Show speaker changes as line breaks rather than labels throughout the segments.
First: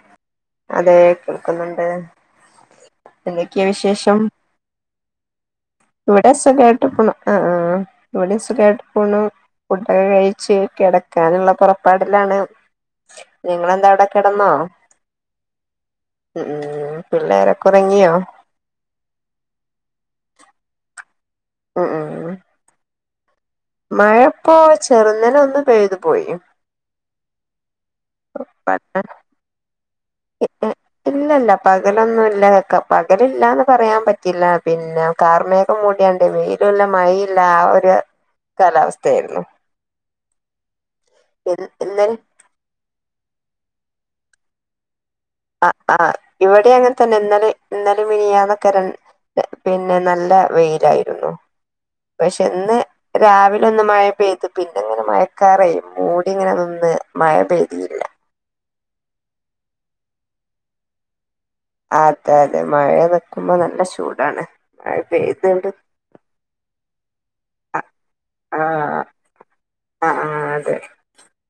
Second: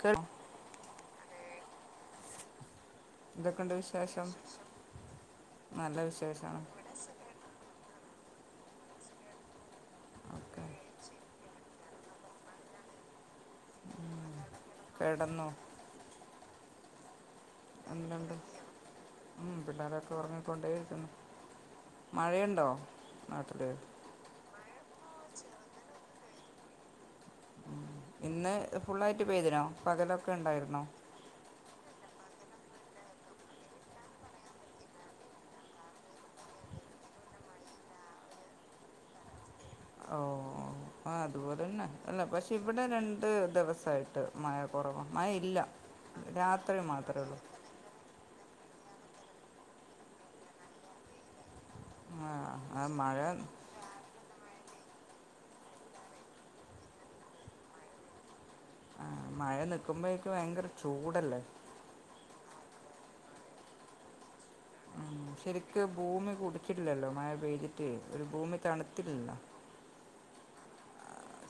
കേ
അതേക്ക ക്കുന്നുണ്ട് എന്തൊക്കെയാ വിശേഷം
നല്ല വിശേഷാണ്
ഇവിടെസുഖായിട്ട് പോണൂ ആഹ് ആഹ് ഇവിടെ സുഖായിട്ട് പോണ് ഫുഡൊക്കെ കഴിച്ച്
കെ
കിടക്കാനുള്ള പുറപ്പാടിലാണ് നിങ്ങളെന്താ അവിടെ കിടന്നോ
കിടന്നു
പിള്ളോരക്ക
എല്ലണ്ട് മ് പിള്ളോരൊക്കെ ഉറങ്ങി കൊ കൊണ്ടേയിരിക്കുന്നു
ഉം ഉം
മഴയുണ്ടോ നാട്ടില്
മഴപ്പോ ചെറുനില ഒന്ന് പെയ്തു പോയി
ഇന്ന് ഫുള്ളായിട്ട് പെയ്തിനോ പകലൊ ഒക്കെ ഉണ്ടായിരുന്നോ
ഇല്ലല്ല പകലൊന്നും ഇല്ല പകലില്ലന്ന് പറയാൻ പറ്റില്ല പിന്നെ കാർമേഘം മൂടിയാണ്ട് വെയിലല്ല മഴയില്ല ആ ഒരു കാലാവസ്ഥയായിരുന്നു
ഓ ആഹ അതുപോലെന്നെ
ഇന്നലെ
അല്ല പക്ഷേ ഇവിടെ രണ്ട് ദിവസമായിട്ട് മഴ കുറവാണ്
ആ ആ ഇവിടെ അങ്ങനെ തന്നെ
ഉള്ളൂ
ഇന്നലിം മിനാന്നും കരൻ പിന്നെ നല്ല വെയിലായിരുന്നു
ആ
പക്ഷെ ഇന്ന്
ആ മഴ
രാവിലെ ഒന്ന് മഴ പെയ്തി പിന്നെങ്ങനെ മയക്കാറെ മൂടിങ്ങനെ നിന്ന് മഴ പെയ്തില്ല
ആ മഴ നിക്കുമ്പോഴോക്കും ഭയങ്കര ചൂടല്ലേ
അതെ അതെ മഴ നിക്കുമ്പോ നല്ല ചൂടാണ് മഴ
ഉ
പെയ്തണ്ട്
ശരിക്കും ഭൂമി കുടിച്ചിട്ടില്ലല്ലോ മഴ പെയ്തിട്ട് ഒരു ഭൂമി
ആഹ്
തണുത്തില്ലല്ലോ
ആഹ് ആഹ് അതെ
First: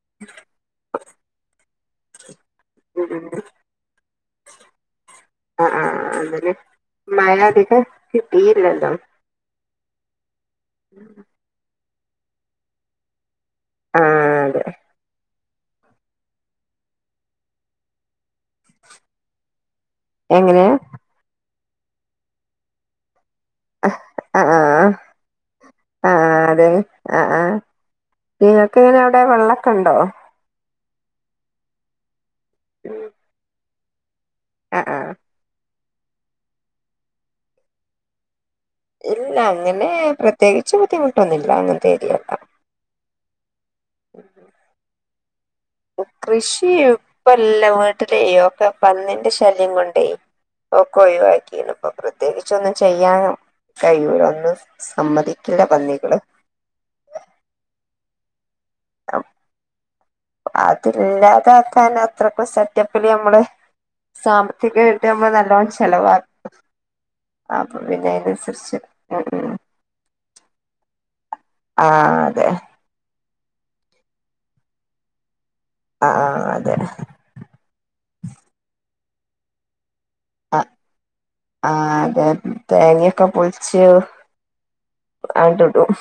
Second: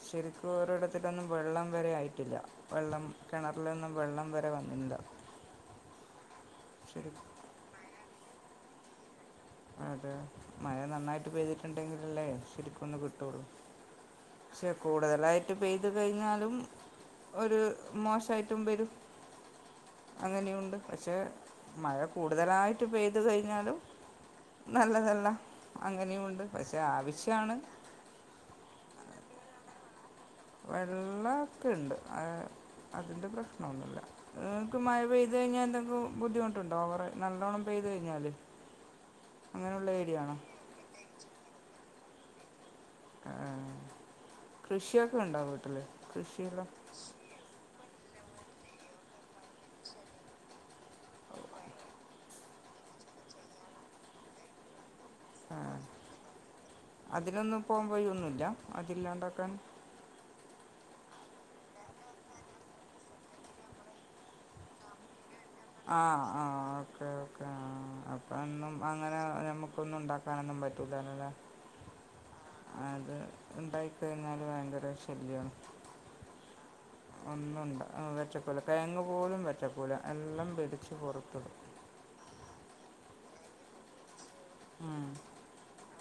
ശരിക്കും ഓരോടിത്തിക്കും വെള്ളം ഇത് വരെ ആയിട്ടില്ല വെള്ളം
ഉം
കിണറിലൊന്നും വെള്ളം വരെ വന്നില്ല
ആഹ് ആഹ്
ശരി
തീരില്ലല്ലോ
അതെ മഴ നന്നായിട്ട് പെയ്തിട്ടുണ്ടെങ്കിൽ അല്ലേ ശരിക്കൊന്ന് കിട്ടുള്ളൂ
ആഹ് അതെ
പക്ഷെ കൂടുതലായി് മഴ പെയ്ത് കഴിഞ്ഞാലും ഒരു മോശമായിട്ടും വരും
എങ്ങനെ
അങ്ങനെയുണ്ട് പക്ഷെ മഴ കൂടുതലായിട്ട് പെയ് പെയ്തു കഴിഞ്ഞാലും
ആഹ് ആഹ്
നല്ലതല്ല
ആഹ്
അങ്ങനെയുമുണ്ട്
അതെ
പക്ഷെ ആവശ്യമാണ്
അ അവിടെ വെള്ളൊക്കെ ഉണ്ടോ
വെള്ളൊക്കെണ്ട് അ അതിന്റെ പ്രശ് [unintelligible] ങ്ങൾക്ക്
ആഹ്
മഴ
ആഹ്
പെയ്തു കഴിഞ്ഞാ എന്തെങ്കു ബുദ്ധിമുട്ടുണ്ടോ കുറെ നല്ലോണ്ണം പെയ്തു കഴിഞ്ഞാൽ
ഇല്ല
അങ്ങനെയുള്ള
അങ്ങനെ
ഏരിയ ആണോ
പ്രത്യേകിച്ച് ബുദ്ധിമുട്ടൊന്നുല്ല അങ്ങനെ ശരിയെല്ല
ആഹ് കൃഷ്യ ക് ണ്ടാവോ
കൃഷി ഇപ്പല്ല വൻ തെ തെയ്യോക്കെ പന്നിന്റെ ശല്യം കൊണ്ടേ ഒക്കെ ഒഴിവാക്കി ഇപ്പൊ പ്രത്യേകിച്ചൊന്നും ചെയ്യാനോ കഴിയൂല ഒന്ന് സമ്മതിക്കില്ല പന്നികള്
പയുന്നുല്ല
അപ്പ
അതില്ലാണ്ടാക്കാൻ
അതില്ലാതാക്കാൻ അത്രക്ക സെറ്റപ്പില് നമ്മള് സാമ്പത്തികായിട്ട് നമ്മ ന
ആഹ് ആഹ് ഓക്കെ ഒകെ ആ
അപ്പൊ പിന്നെ
അപ്പന്നും
അതിനനുസരിച്ച്
അങ്ങനെ
ഉം ഉം
നമ്മുക്കൊന്നും ണ്ടാക്കാനൊന്നും പറ്റൂല്ലല്ലേ
ആ അതെ
അത് ഉണ്ടായി കഴിഞ്ഞാൽ ഭയങ്കര ശല്യണ്
ആ ആ അതെ
ഉണ്ടാ വെച്ചക്കൂല കിഴങ്ങ് പോലും പറ്റക്കൂല
അ ആ അതെ [unintelligible] ക്കെ പൊൾച്ച്
ഉം.
ആണ്ട്ടും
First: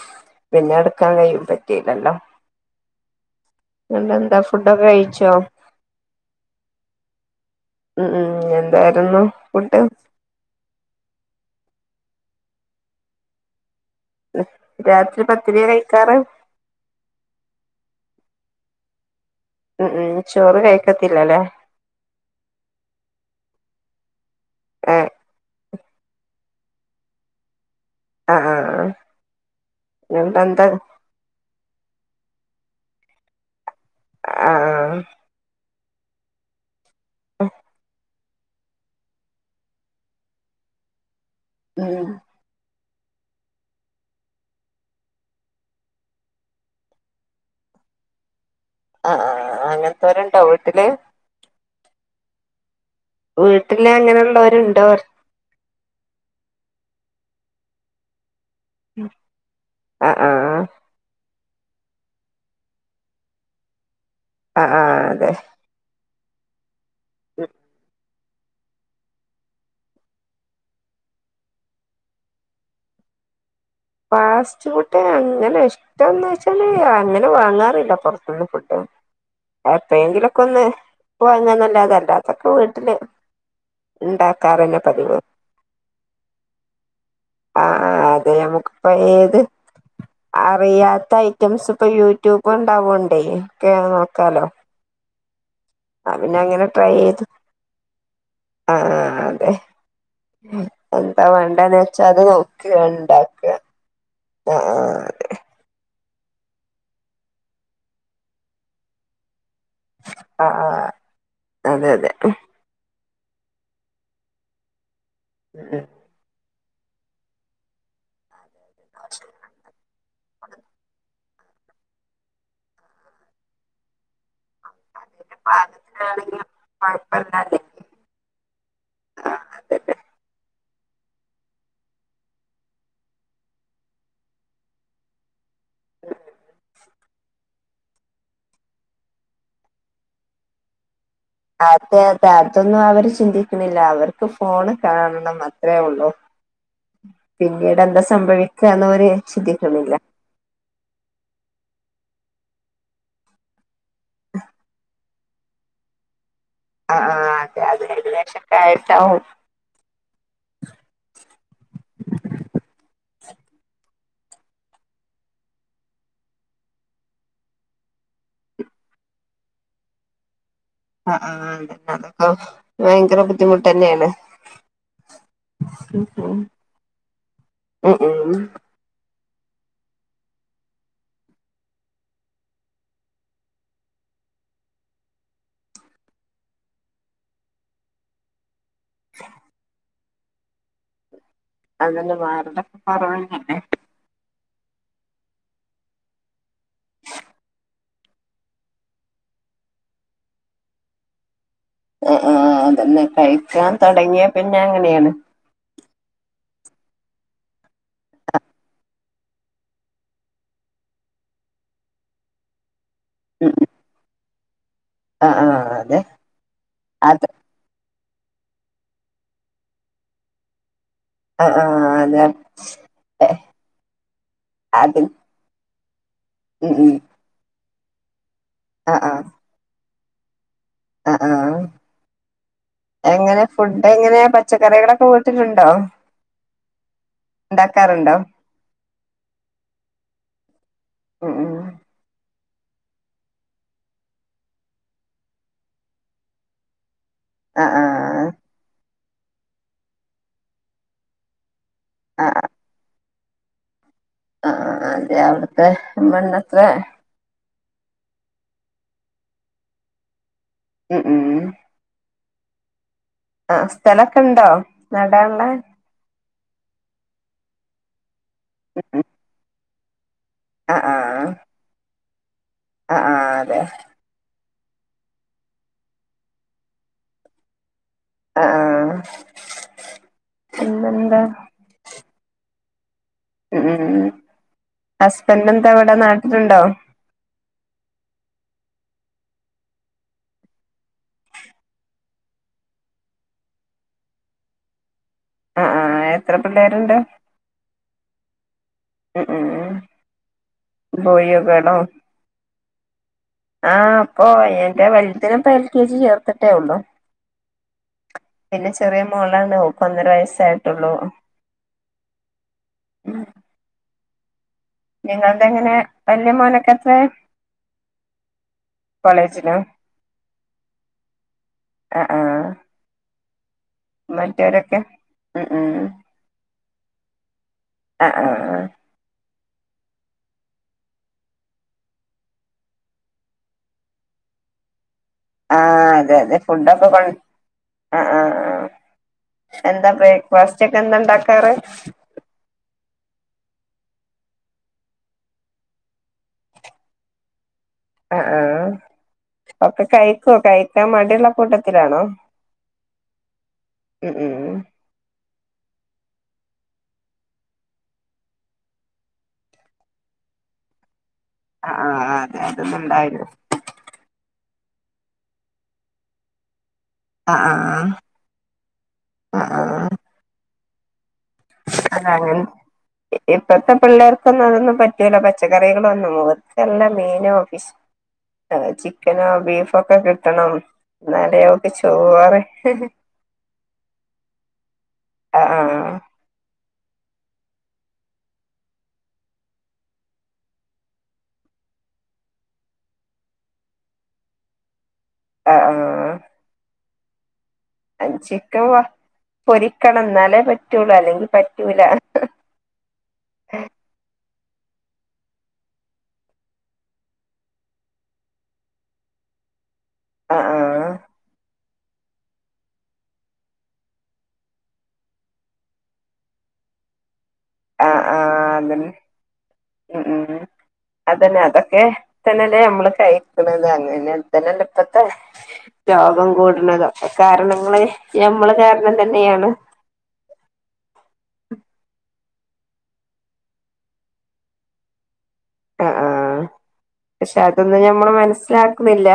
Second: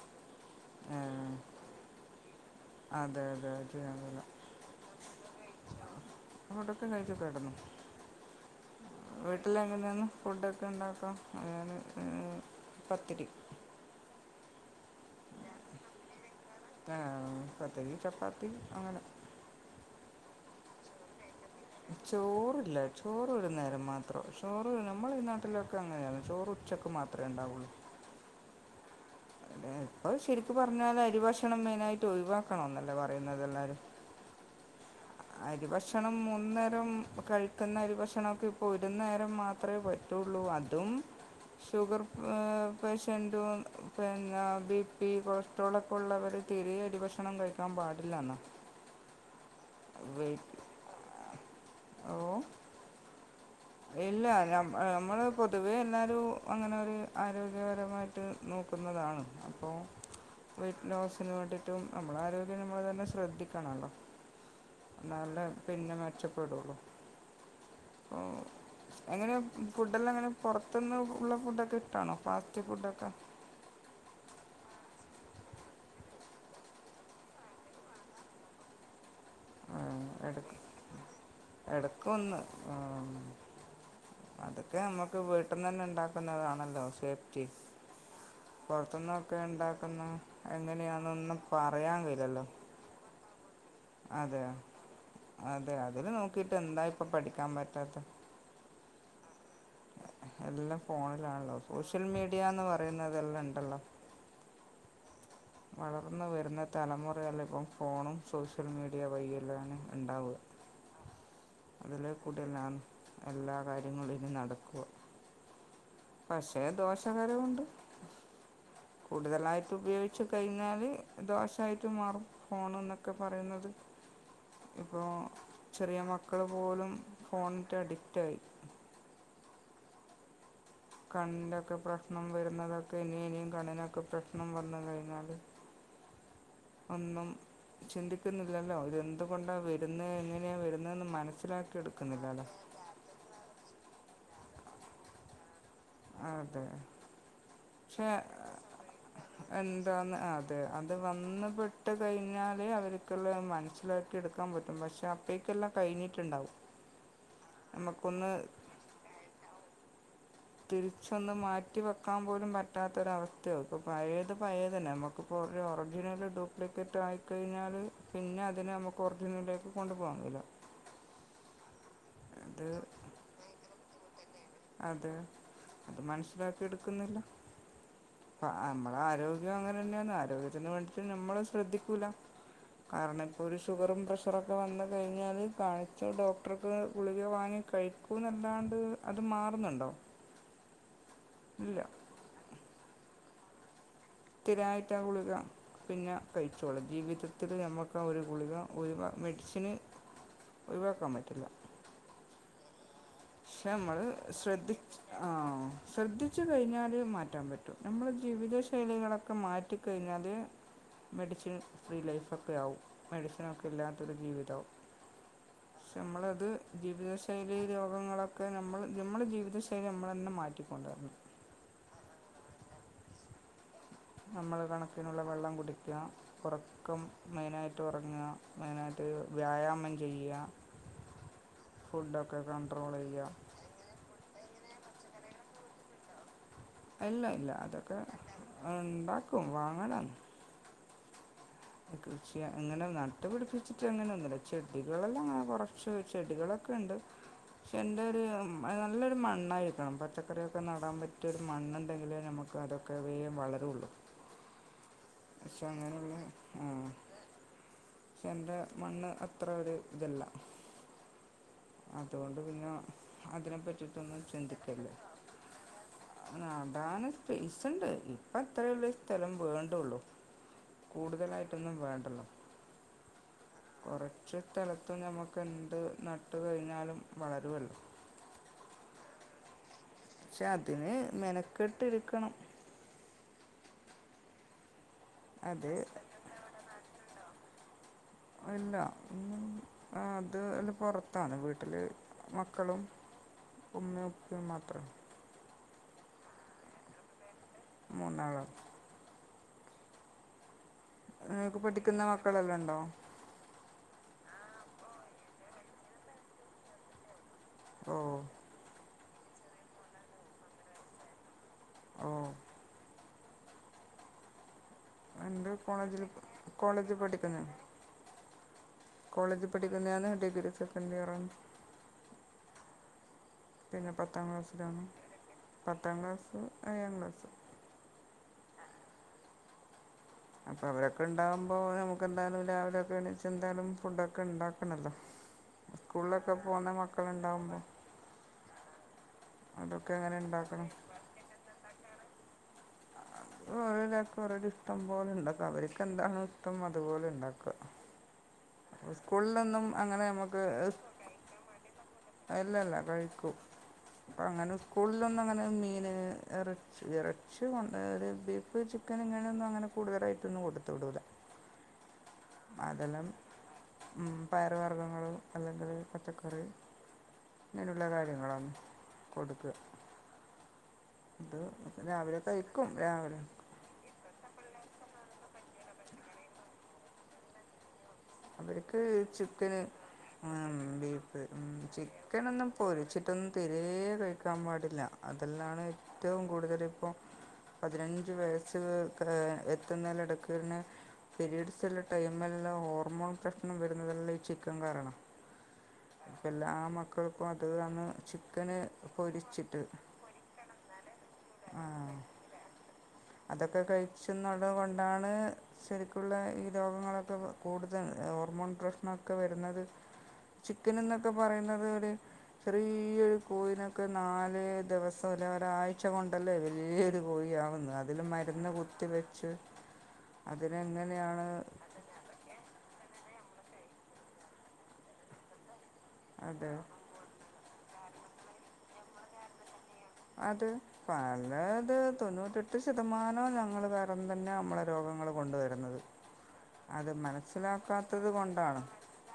പിന്നെ എടുക്കാൻ [unintelligible] പറ്റില്ലല്ലോ
അതെ അതെ അത് ഞാൻ
നല്ല
വരാം
എന്താ ഫുഡൊക്കെ കഴിച്ചോ
ഫുഡൊക്കെ കഴിച്ച് കിടന്നു
ഉ ഊ എന്തായിരുന്നു ഫുഡ്
വീട്ടിലെങ്ങനെയാണ് [unintelligible] പത്തിരി
[unintelligible] പത്തിരിയാ കഴിക്കാറ്
താ പത്തിരീം ചപ്പാത്തീം
ഉം ഉം ചോറ് കഴിക്കത്തില്ലല്ലേ
ചോറില്ല ചോറ് ഒരുനേരം മാത്രം ചോറ്
ഏഹ്
നമ്മൾ ഈ നാട്ടിലൊ ക്കെ അങ്ങനേണ് ചോറ് ഉച്ചക്ക് മാത്രേ ഇണ്ടാവുള്ളൂ
അ ആഹ്
എഹ് ഇപ്പൊ ശെരിക്കു
എന്നിട്ടെന്താ
പറഞ്ഞാല അരിഭക്ഷ് ക്ഷണം മെയിനായിട്ട് ഒഴിവാക്കണോന്നല്ലേ പറയുന്നത് എല്ലാരും
ആഹ്
ഭക്ഷണം മൂന്ന് നേരം പ്പ കഴിക്കുന്ന അരി ഭക്ഷണം ത്ഇപ്പോ ഒരു നേരം മാത്രേ പറ്റൊള്ളൂ അതും ഷുഗർ
ഉം
ഫ്ര പേഷ്യന്റു പിന്നെ ബി പി കൊളസ്ട്രോളൊക്കെ ഉള്ളോര് തീരെ അരി ഭക്ഷണം കഴിക്കാൻ പാടില്ലാന്നാ
അഹ് ആഹ് ആഹ് അങ്ങൻത്തോര്ണ്ടോ വീട്ടില്
ഓ
വീട്ടില്
ഇല്ല നമ്മ
അങ്ങനെയുള്ളോരുണ്ടോ
നമ്മള് പൊതുവേ എല്ലാരും അങ്ങനെ ഒരു ആരോഗ്യപരമായിട്ട് നോക്കുന്നതാണ് അപ്പോൾ
ആഹ് ആഹ്
വെയിറ്റ് ലോസിന് വേണ്ടി ഏറ്റവും നമ്മളെ ആരോഗ്യം നമ്മൾ തന്നെ ശ്രദ്ധിക്കണല്ലോ
ആഹ് ആഹ് അതെ
നല്ല പിന്നെ മെച്ച പ്പെടുള്ളൂ.
[unintelligible]
ഓഹ് എങ്ങനെയാ ഫുഡെല്ലം എങ്ങനെ പുറത്ത്ന്ന് ഉള്ള ഫുഡൊക്കെ ഇഷ്ട്ടാണോ ഫാസ്റ്റ് ഫുഡൊക്കെ?
ഫാസ്റ്റ് ഫുഡ് അങ്ങനെ ഇഷ്ടന്ന് വെച്ചാല് അങ്ങനെ വാങ്ങാറില്ല പൊറത്തിന്ന് ഫുഡ്.
ആഹ്
എപ്പഴെങ്കിലൊക്കെ
എടക്ക്‌
ഒന്ന് വാങ്ങാന്നല്ലാതെ
എടക്ക് ഒന്ന്
അല്ലാത്തൊക്കെ വീട്ടില്
ആഹ് അതൊക്കെ
ഇണ്ടാക്കാറന്നെ പതിവ്
നമ്മുക്ക് വീട്ടന്നന്നെ ഇണ്ടാക്കി‌ന്നതാണല്ലോ സേ
ആഹ് ആഹ് അത് ഞമ്മക്കിപ്പ ഏത്
ഉണ്ടാക്കുന്ന
അറിയാത്ത
എങ്ങനെയാണെന്നൊന്നും
ഐറ്റംസ് ഇപ്പ
പറയാൻ കഴിയില്ലല്ലോ
യൂട്യൂബ് ഇണ്ടാവോണ്ടേ ക്കെ
അതെ
നോക്കാലോ
അതെ അതില്
ആഹ് പിന്നെ
നോക്കിട്ട്
അങ്ങനെ
എന്താ
ട്രൈ
ഇപ്പ
ചെയ്ത്
പഠിക്കാൻ പറ്റാത്തേ?
ആഹ് [unintelligible]
എല്ലാം
എന്താ
ഫോണിലാണല്ലോ
വേണ്ടന്ന്
സോഷ്യൽ
വെച്ചാ അത്
മീഡിയാന്ന് പറയുന്നതെല്ലം ഇണ്ടല്ലോ
ആഹ് ആഹ് അതെ.
വളർന്ന് വെരുന്ന തലമുറയെല്ല ഇപ്പം ഫോണും സോഷ്യൽ മീഡിയ വയി ഇല്ലാണ് ഇണ്ടാവൊ
ആഹ് ആഹ് അതെ അതെ
അതിലെ കൂടെല്ലാന്ന്‌ എല്ലാ കാര്യങ്ങളിലും നടക്കൊ
ഉം ഉം
പക്ഷെ ദോഷകരവു മുണ്ട് കൂടുതലായിട്ട് ഉപയോഗിക ച്ച് കഴിഞ്ഞാല് ദോശായിട്ട് മാറും ഫോണ് എന്നൊക്കെ പറയുന്നത് ഇപ്പോ ചെറിയ മക്കള്
പാകത്തിനാണെങ്കിലും
പോലും
കൊഴപ്പല്ലാതെ
ഫോണിറ്റ് അഡിക്റ്റായി
അതെ
കണ്ണിന്റൊ ക്കെ പ്രശ്നം വരുന്നതൊക്കെ ഇനി ഇനി കണ്ണിനൊക്കെ പ്രശ്നം വന്ന് കഴിഞ്ഞാല് ഒന്നും ചിന്തിക്കുന്നില്ലല്ലോ ഇത് എന്തുകൊണ്ടാ വെരുന്നെന്ന് എങ്ങനെയാ വരുന്നെന്ന് മന
അതെ അതെ അതൊന്നും അവര് ചിന്തിക്ക്ണ്ല്ല അവർക്ക് ഫോണ് കാണണം മതി അത്രേ ഉള്ളു
അതെ
പിന്നീട് എന്താ
പക്ഷേ
സംഭവിക്കുവാന്ന് വരെ ശുദ്ധിക്കണില്ല
ട്ട് കഴിഞ്ഞാലേ അവർക്കുള്ള മൻ സിലാക്കി എടുക്കാൻ പറ്റും പക്ഷേ അപ്പേക്കെല്ലാം കഴിഞ്ഞിട്ടുണ്ടാവും
ആ ആഹ് അതെ അത്
നമുക്കൊന്ന്
വെശക്ക ആയിട്ടാവും
തിരിച്ചൊന്നും മാറ്റി വെക്കാൻ പോലും പറ്റാത്തൊരവസ്ഥയാക്കും പയേത് പയേതല്ലേ നമുക്കിപ്പോ ഒരു ഒറിജിനല് ഡ്യൂപ്ലിക്കേറ്റ് ആയിക്കഴിഞ്ഞാല് പിന്നെ അതിനെ നമുക്ക് ഒറിജിനലിലേക്ക് കൊണ്ടു പോകാൻ കഴില്ല
ആഹ് ആ് അതെ അതെ ആ വയങ്കര ബുദ്ധിമുട്ടന്നെയാണ്
അതെ അത് മനസിലാക്കി എടുക്കുന്നില്ല
ഉം ഉം
അ നമ്മള ആരോ ഗ്യം അങ്ങനെ തന്നെയന്ന് ആരോഗ്യത്തിന് വേണ്ടിയിട്ട് നമ്മള് ശ്രദ്ധിക്കൂല്ല കാരണം ഇപ്പോ ഒരു ഷുഗറും പ്രഷറൊക്കെ വന്ന് കഴിഞ്ഞാല് കാണിച്ച ഡോക്ടർക്ക് ഗുളിക വാങ്ങി കഴിക്കൂന്നല്ലാണ്ട് അത് മാറുന്നുണ്ടോ ഇല്ല
അതന്നെ വേറെടൊക്കെ പറ [unintelligible] ആ
സ്ഥിരായിട്ടാ ഗുളിക പിന്നെ കഴിച്ചോള ജീവിതത്തില് നമ്മക്കാ ഒരു ഗുളിക ഒഴിവാ മെഡിസിന് ഒഴിവാക്കാൻ പറ്റില്ല
ആഹ് ആഹ് അതന്നെ
പക്ഷെ
കഴിക്കാൻ
നമ്മൾ
തൊടങ്ങിയാ
ശ്രദ്ധി
പിന്നങ്ങനെയാണ്
ആ ശ്രദ്ധിച്ചു കഴിഞ്ഞാൽ മാറ്റാൻ പറ്റും ശ്രദ്ധിച്ചു കഴിഞ്ഞാല് മാറ്റാൻ പറ്റും നമ്മളെ ജീവിത ശൈലികളൊക്കെ മാറ്റിക്കഴിഞ്ഞാല് മെഡിസിൻ ഫ്രീ ലൈഫൊക്കെ ആവും
ഉം
മെഡിസിനൊക്കെ ഇല്ലാത്തൊരു ജീവിതവും
ആഹ് ആഹ്
പക്ഷെ
അതെ
നമ്മളത് ജീവിത
അത്
ശൈലി രോ ഗങ്ങളൊക്കെ നമ്മള് നമ്മളെ ജീവിതശൈലി നമ്മള് തന്നെ മാറ്റിക്കൊണ്ടുവരണം
ആ ആഹ് അതെ ഏഹ്
നമ്മള് കണക്കിനുള്ള വെള്ളം കുടി ക്ക്യാ
ഉം ഉം
ഒറക്കം മെയിനാ ട്ട് ഒറങ്ങാ
ആഹ്
മെയ്നായിട്ട്
ആഹ്
വ്യായാമം ചെയ്യ്ക
ആഹ് ആഹ്
കൺട്രോൾ ചെയ്യുക
എങ്ങനെയാ ഫുഡ് എങ്ങനെയാ പച്ചക്കറികളൊക്കെ ട്ടിലുണ്ടോ
ഇല്ല ഇല്ല അതൊക്കെ ഉണ്ടാക്കും വാങ്ങണ
ഉം ഉം
കൃഷി അങ്ങനെ നട്ടു പിടിപ്പിച്ചിട്ട് അങ്ങനെ ഒന്നുല്ല ചെടികളെല്ലാം അങ്ങനെ കുറച്ച് ചെടികളൊക്കെ ഇ
ആഹ്
പക്ഷെ എന്റെ
ആഹ്
ഒരു മ്മ നല്ലൊരു മണ്ണായിക്കണം പച്ചക്കറികളൊക്കെ നടാ പറ്റിയ ഒര് മണ്ണ ഇണ്ടെങ്കിലേ ഞമക്ക് അതൊക്കെ പേ വളരോള്ളു
അഹ് ആഹ് യവ്ട്ത്തെ
ആ,
മണ്ണെത്രേ
പക്ഷെ എന്റെ മണ്ണ് അത്ര ഒരു ഇതല്ല.
ഉ ഉം
അതുകൊണ്ട് പിന്ന
ആഹ് സ്ഥലൊക്കെ ഇണ്ടോ നടാൻ ഇള്ളെ
നടാന് സ്പേസ്ണ്ട്. പ്പ അത്രെയൊള്ളു സ്ഥലം വേൺ ണ്ടൊള്ളൂ കൂടുതലായിട്ടൊന്നും വേണ്ടല്ലോ.
അഹ് ആഹ് അതെ
കൊറച്ച് സ്ഥലത്ത് നമുക്ക് എന്ത് നട്ട് കഴിഞ്ഞാലും വളരുവല്ലോ.
അഹ് ആഹ്
പക്ഷെ അതിന്
പിന്നെന്താ
മെനക്കെട്ട് ഇരിക് ക്കണം.
ഉ ഉം ഹസ്ബൻഡ് എന്താ
അത്
വടെ നാട്ടില് ണ്ടോ?
ഇല്ല ഒന്നും ആഹ് അത് അല്ല പൊറത്താണ് വീട്ട്ല് മക്കളും ഉമ്മയും ഉപ്പയും മാത്രാ.
അഹ് ആഹ് എത്ര പിള്ളേര്ണ്ട്?
മൂന്നാള്.
മ് മ് മ് -
നിങ്ങൾക്ക്
പോയിയൊക്കാണോ
പഠിക്കുന്ന മക്കളെല്ലാം ഉണ്ടോ
ആഹ് - ഓ എന്റെ വൽതിന ഇപ്പ എൽ കെ ജി ചേർത്തിട്ടേ ഉള്ളോ
ഓ
- പിന്നെ- ചെറിയ മോളണ് ഓക്ക് ഒന്നര വയസ്സായിട്ടുള്ളൂ-
മ് -
മ് - നിങ്ങളുടെ
എന്ത്
എങ്ങനെ
കോളേജിൽ
വല്യ മോനൊക്കെത്രേ-
കോളേജ് പഠിക്കുന്നയാള് ഡിഗ്രി സെക്കൻഡ് ഇയർ ആണ്-
ആഹ് ആഹ്
പിന്നെ പത്താം
മറ്റവരൊക്കെ
ക്ലാസ്സിലാണ്
ഉം ഉം
പത്താം ക്ലാസ്- ഏയാം ക്ലാസ്സ്-
ആഹ് ആഹ് -
അപ്പൊ അവരൊക്കെ ഉണ്ടാവുമ്പോ നമുക്കെന്തായാലും രാവിലെക്കെ എണീച്ച് എന്തായാലും ഫുഡോക്കെ ഇണ്ടാക്കണോല്ലോ-
ആ അതെ അതെ ഫുഡൊക്കെ കൊ.
മക്കളുണ്ടാകുമ്പോൾ
ആ ആ ആ എന്താ
അതൊക്കെ എങ്ങനെ
ബ്രേക്ക്ഫാസ്റ്റ്
ഉണ്ടാക്കണം
ഒക്കെ എന്താണ്ടാക്കാറ്
ഓ ഓരോരാക്ക് ഓരോരോ ഇഷ്ടം പോലെ ഇണ്ടാക്ക അവർക്കെന്താണ് ഇഷ്ടം അതുപോലെ ഉണ്ടാക്കുക
ആ ആ
അ സ്കൂളിലൊന്നും
ഒക്കെ
അങ്ങനെ
കഴിക്കോ
നമ്മുക്ക്
കഴിക്കാൻ മടിയുള്ള കൂട്ടത്തിലാണോ
എല്ലല്കഴിക്കും
ഉം
അപ്പ
ഉം
അങ്ങനെ സ്കൂളിലൊന്നും അങ്ങനെ മീന് ഇറച്ചി ഇറച്ചി കൊണ്ടോയാലും ബീഫ് ചിക്കൻ ഇങ്ങനെയൊന്നും അങ്ങനെ കൂടുതലായിട്ടൊന്നും കൊടുത്തു വിടൂല
ആ ആ ആ
അതെല്ലാം ഉം പയറ് വർഗ്ഗങ്ങളും അല്ലെങ്കിൽ പച്ചക്കറി
ആ ആ
അങ്ങനെയുള്ള കാര്യങ്ങളാണ്
ആ
കൊടുക്കുക
ആ
ഇത്
അത
രാവിലെ
അങ്ങനെ
കഴിക്കും രാവിലെ
ഇപ്പത്തെ പിള്ളേർക്കൊന്നും അതൊന്നും പറ്റൂല പറ്റു പച്ചക്കറികളൊന്നും [unintelligible] മീനോ ഫിഷ്
അവർക്ക്
ചിക്കനോ
ചിക്കന്
ബീഫോ ഒക്കെ കിട്ടണം
ഉം ബീഫ്
എന്നാലേ
ഉം
ഓക്ക് ചോറ്
ചിക്കനൊന്നും പൊരിച്ചിട്ടൊന്നും തീരെ കഴിക്കാൻ പാടില്ല
ആ
അതെല്ലാണ്
ആ
ഏറ്റവും കൂടുതല് പതിനഞ്ച് വയസ് എത്തുന്നെന്റെ ഇടക്കെ തന്നെ പിരീഡ്സ് ഉള്ള ടൈമെല്ലാം ഹോ മോൺ പ്രശ്നം വരുന്നു ഇതെല്ലാം ഈ ചിക്കൻ കാരണം
ആ
[unintelligible] [unintelligible]
ആ
ചിക്കന്
ചിക്കൻ വ
പൊരിച്ചിട്ട്
പൊരിക്കണം എന്നാലേ പറ്റുള്ളു അല്ലെങ്കി പറ്റൂല
അതൊക്കെ കഴിച്ചേന്ന അതുകൊണ്ടാണ് ശരിക്കുള്ള ഈ രോഗങ്ങളൊക്കെ കൂടുതൽ ഹോർമോൺ പ്രശ്നമൊക്കെ വരുന്നത്
ആ ആ
ചിക്കൻ എന്നൊക്കെ പറയുന്നത് ഒരു ചെറിയൊരു കോഴിനൊക്കെ നാല് ദിവസം അല്ല ഒരാഴ്ച കൊണ്ടല്ലേ വലിയൊരു കോഴി ആകുന്നത്
ആ ആ അതെ ഉം
അതിനെങ്ങനെയാണ്
അതന്നെ അതൊക്കെ തന്നെല്ലേ നമ്മള് കഴി അങ്ങനെ അങ്ങനെ തന്നല്ല ഇപ്പത്തെ രോഗം
അത്
കൂടുന്നത് ഒക്കെ കാരണം മ്മ ഞമ്മള് കാരണം തന്നെയാണ്
അത് പലത് തൊണ്ണൂറ്റെട്ട് ശതമാനവും ഞങ്ങൾ വേറെ തന്നെ നമ്മളെ രോഗങ്ങൾ കൊണ്ടുവരുന്നത്
ആ ആഹ്
അത്
പക്ഷെ അതൊന്നും നഞമ്മൾ
മനസ്സിലാക്കാത്തത് കൊണ്ടാണ്
മനസ്സിലാക്കുന്നില്ല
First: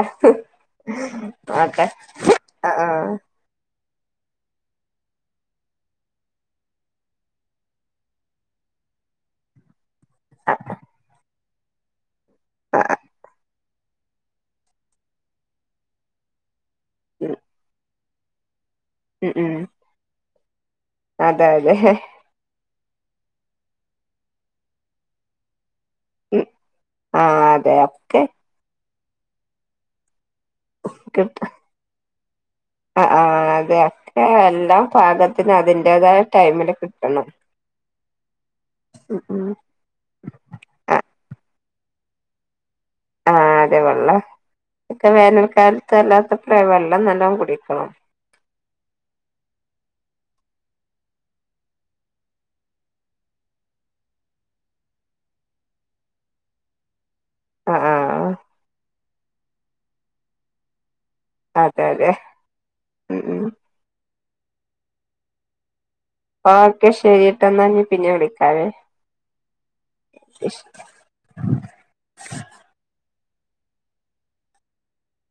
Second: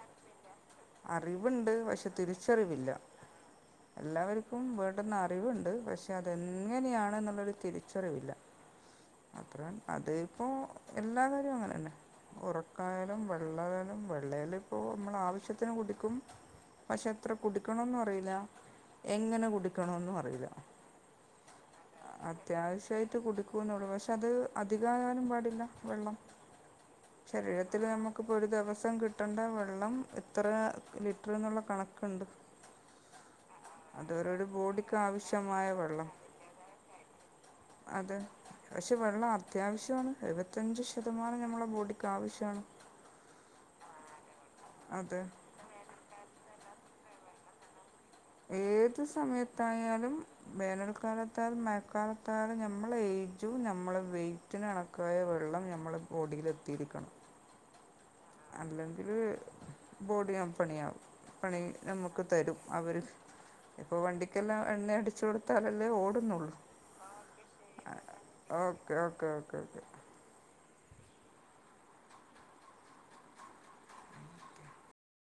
അറിവുണ്ട്
ഓക്കെ
പക്ഷെ
ആ ആഹ
തിരിച്ചറിവില്ല എല്ലാവർക്കും വേണ്ടുന്ന അറിവുണ്ട് പക്ഷെ അതെങ്ങനെയാാണ്െന്നുള്ളരു തിരിച്ചറിവില്ല അത്രതന്നെ അത ഇപ്പോൊ
ആ
എല്ലാ അങ്ങനണ്ട്
ആ
ഉറക്കായാലും വെള്ള വെള്ളൽ ഇപ്പോ നമ്മൾ ആവശ്യ പത്തിന് കുടിക്കും പക്ഷെ എത്ര
ഉം
കുടിക്കണംന്ന് പറയില്ല ല്ല
ഉം
എങ്ങനെ
ഉം
കുടിക്കണന്നും അറിയില്ല
അതെ അതെ
കൃത്യായിട്ട് കുടുക്കുന്നെ ഉള്ളൂ പക്ഷേ അത് അധിക ആകാനും പാടില്ല വെള്ളം
ഉം ആ അതെ
ശരീരത്തിൽ
ഒക്കെ
നമുക്കിപ്പോ ഒരു ദിവസം കിട് [inaudible] വെള്ളം ഇത്ര
കിട്ടും
ലിറ്ററെന്നിള്ള കണക്കെണ്ട്
ആ ആ അതെ ഒക്കെ
അതവരരു
എല്ലാം
ബോഡിക്ക്
പാകത്തിന്
ആവശ്യമായ വെള്ളം
അതിന്റേതായ ടൈമില് കിട്ടണം
അത പക്ഷെ
ഉം
വെള്ളം
ഉം
അത്യാവശ്യാണ് എഴുപത്തഞ്ച്
ആ
ശതമാനം ഞമ്മള ബോഡി ക്കാവശ്യാണ്
ആഹ അതേ വെള്ള ഇക്ക
അതെ
വേനൽ കാലത്ത് അല്ലാത്ത [unintelligible] എല്ലാം നല്ലോം കുടിക്കണം
ഏത് സമയത്തായാലും വേനൽക്കാലത്താൽ മഴക്കാലത്തായാലും നമ്മള ഏജും നമ്മളെ വെറ്റിനണക്കായ വെള്ളം നമ്മളെ ബോഡിൽ എത്തിയിരിക്കണം
ആ ആ
അല്ലെങ്കില് ബോഡിയാംപ്പണിയാകും പണി
അതെ അതെ
നമ്മുക്ക് തരും അവര്
ഉം ഉം
ഇപ്പൊ വണ്ടിക്കെല്ലാം എണ്ണ അടിച്ചു കൊടുത്താലല്ലേ ഓട്
ഓക്കെ ശെരിട്ട എന്നാ ഞ പിന്നെ വിളിക്കാവേ
ഓക്കെ ഓക്കെ ഓക്കെ ഓക്കെ
ആ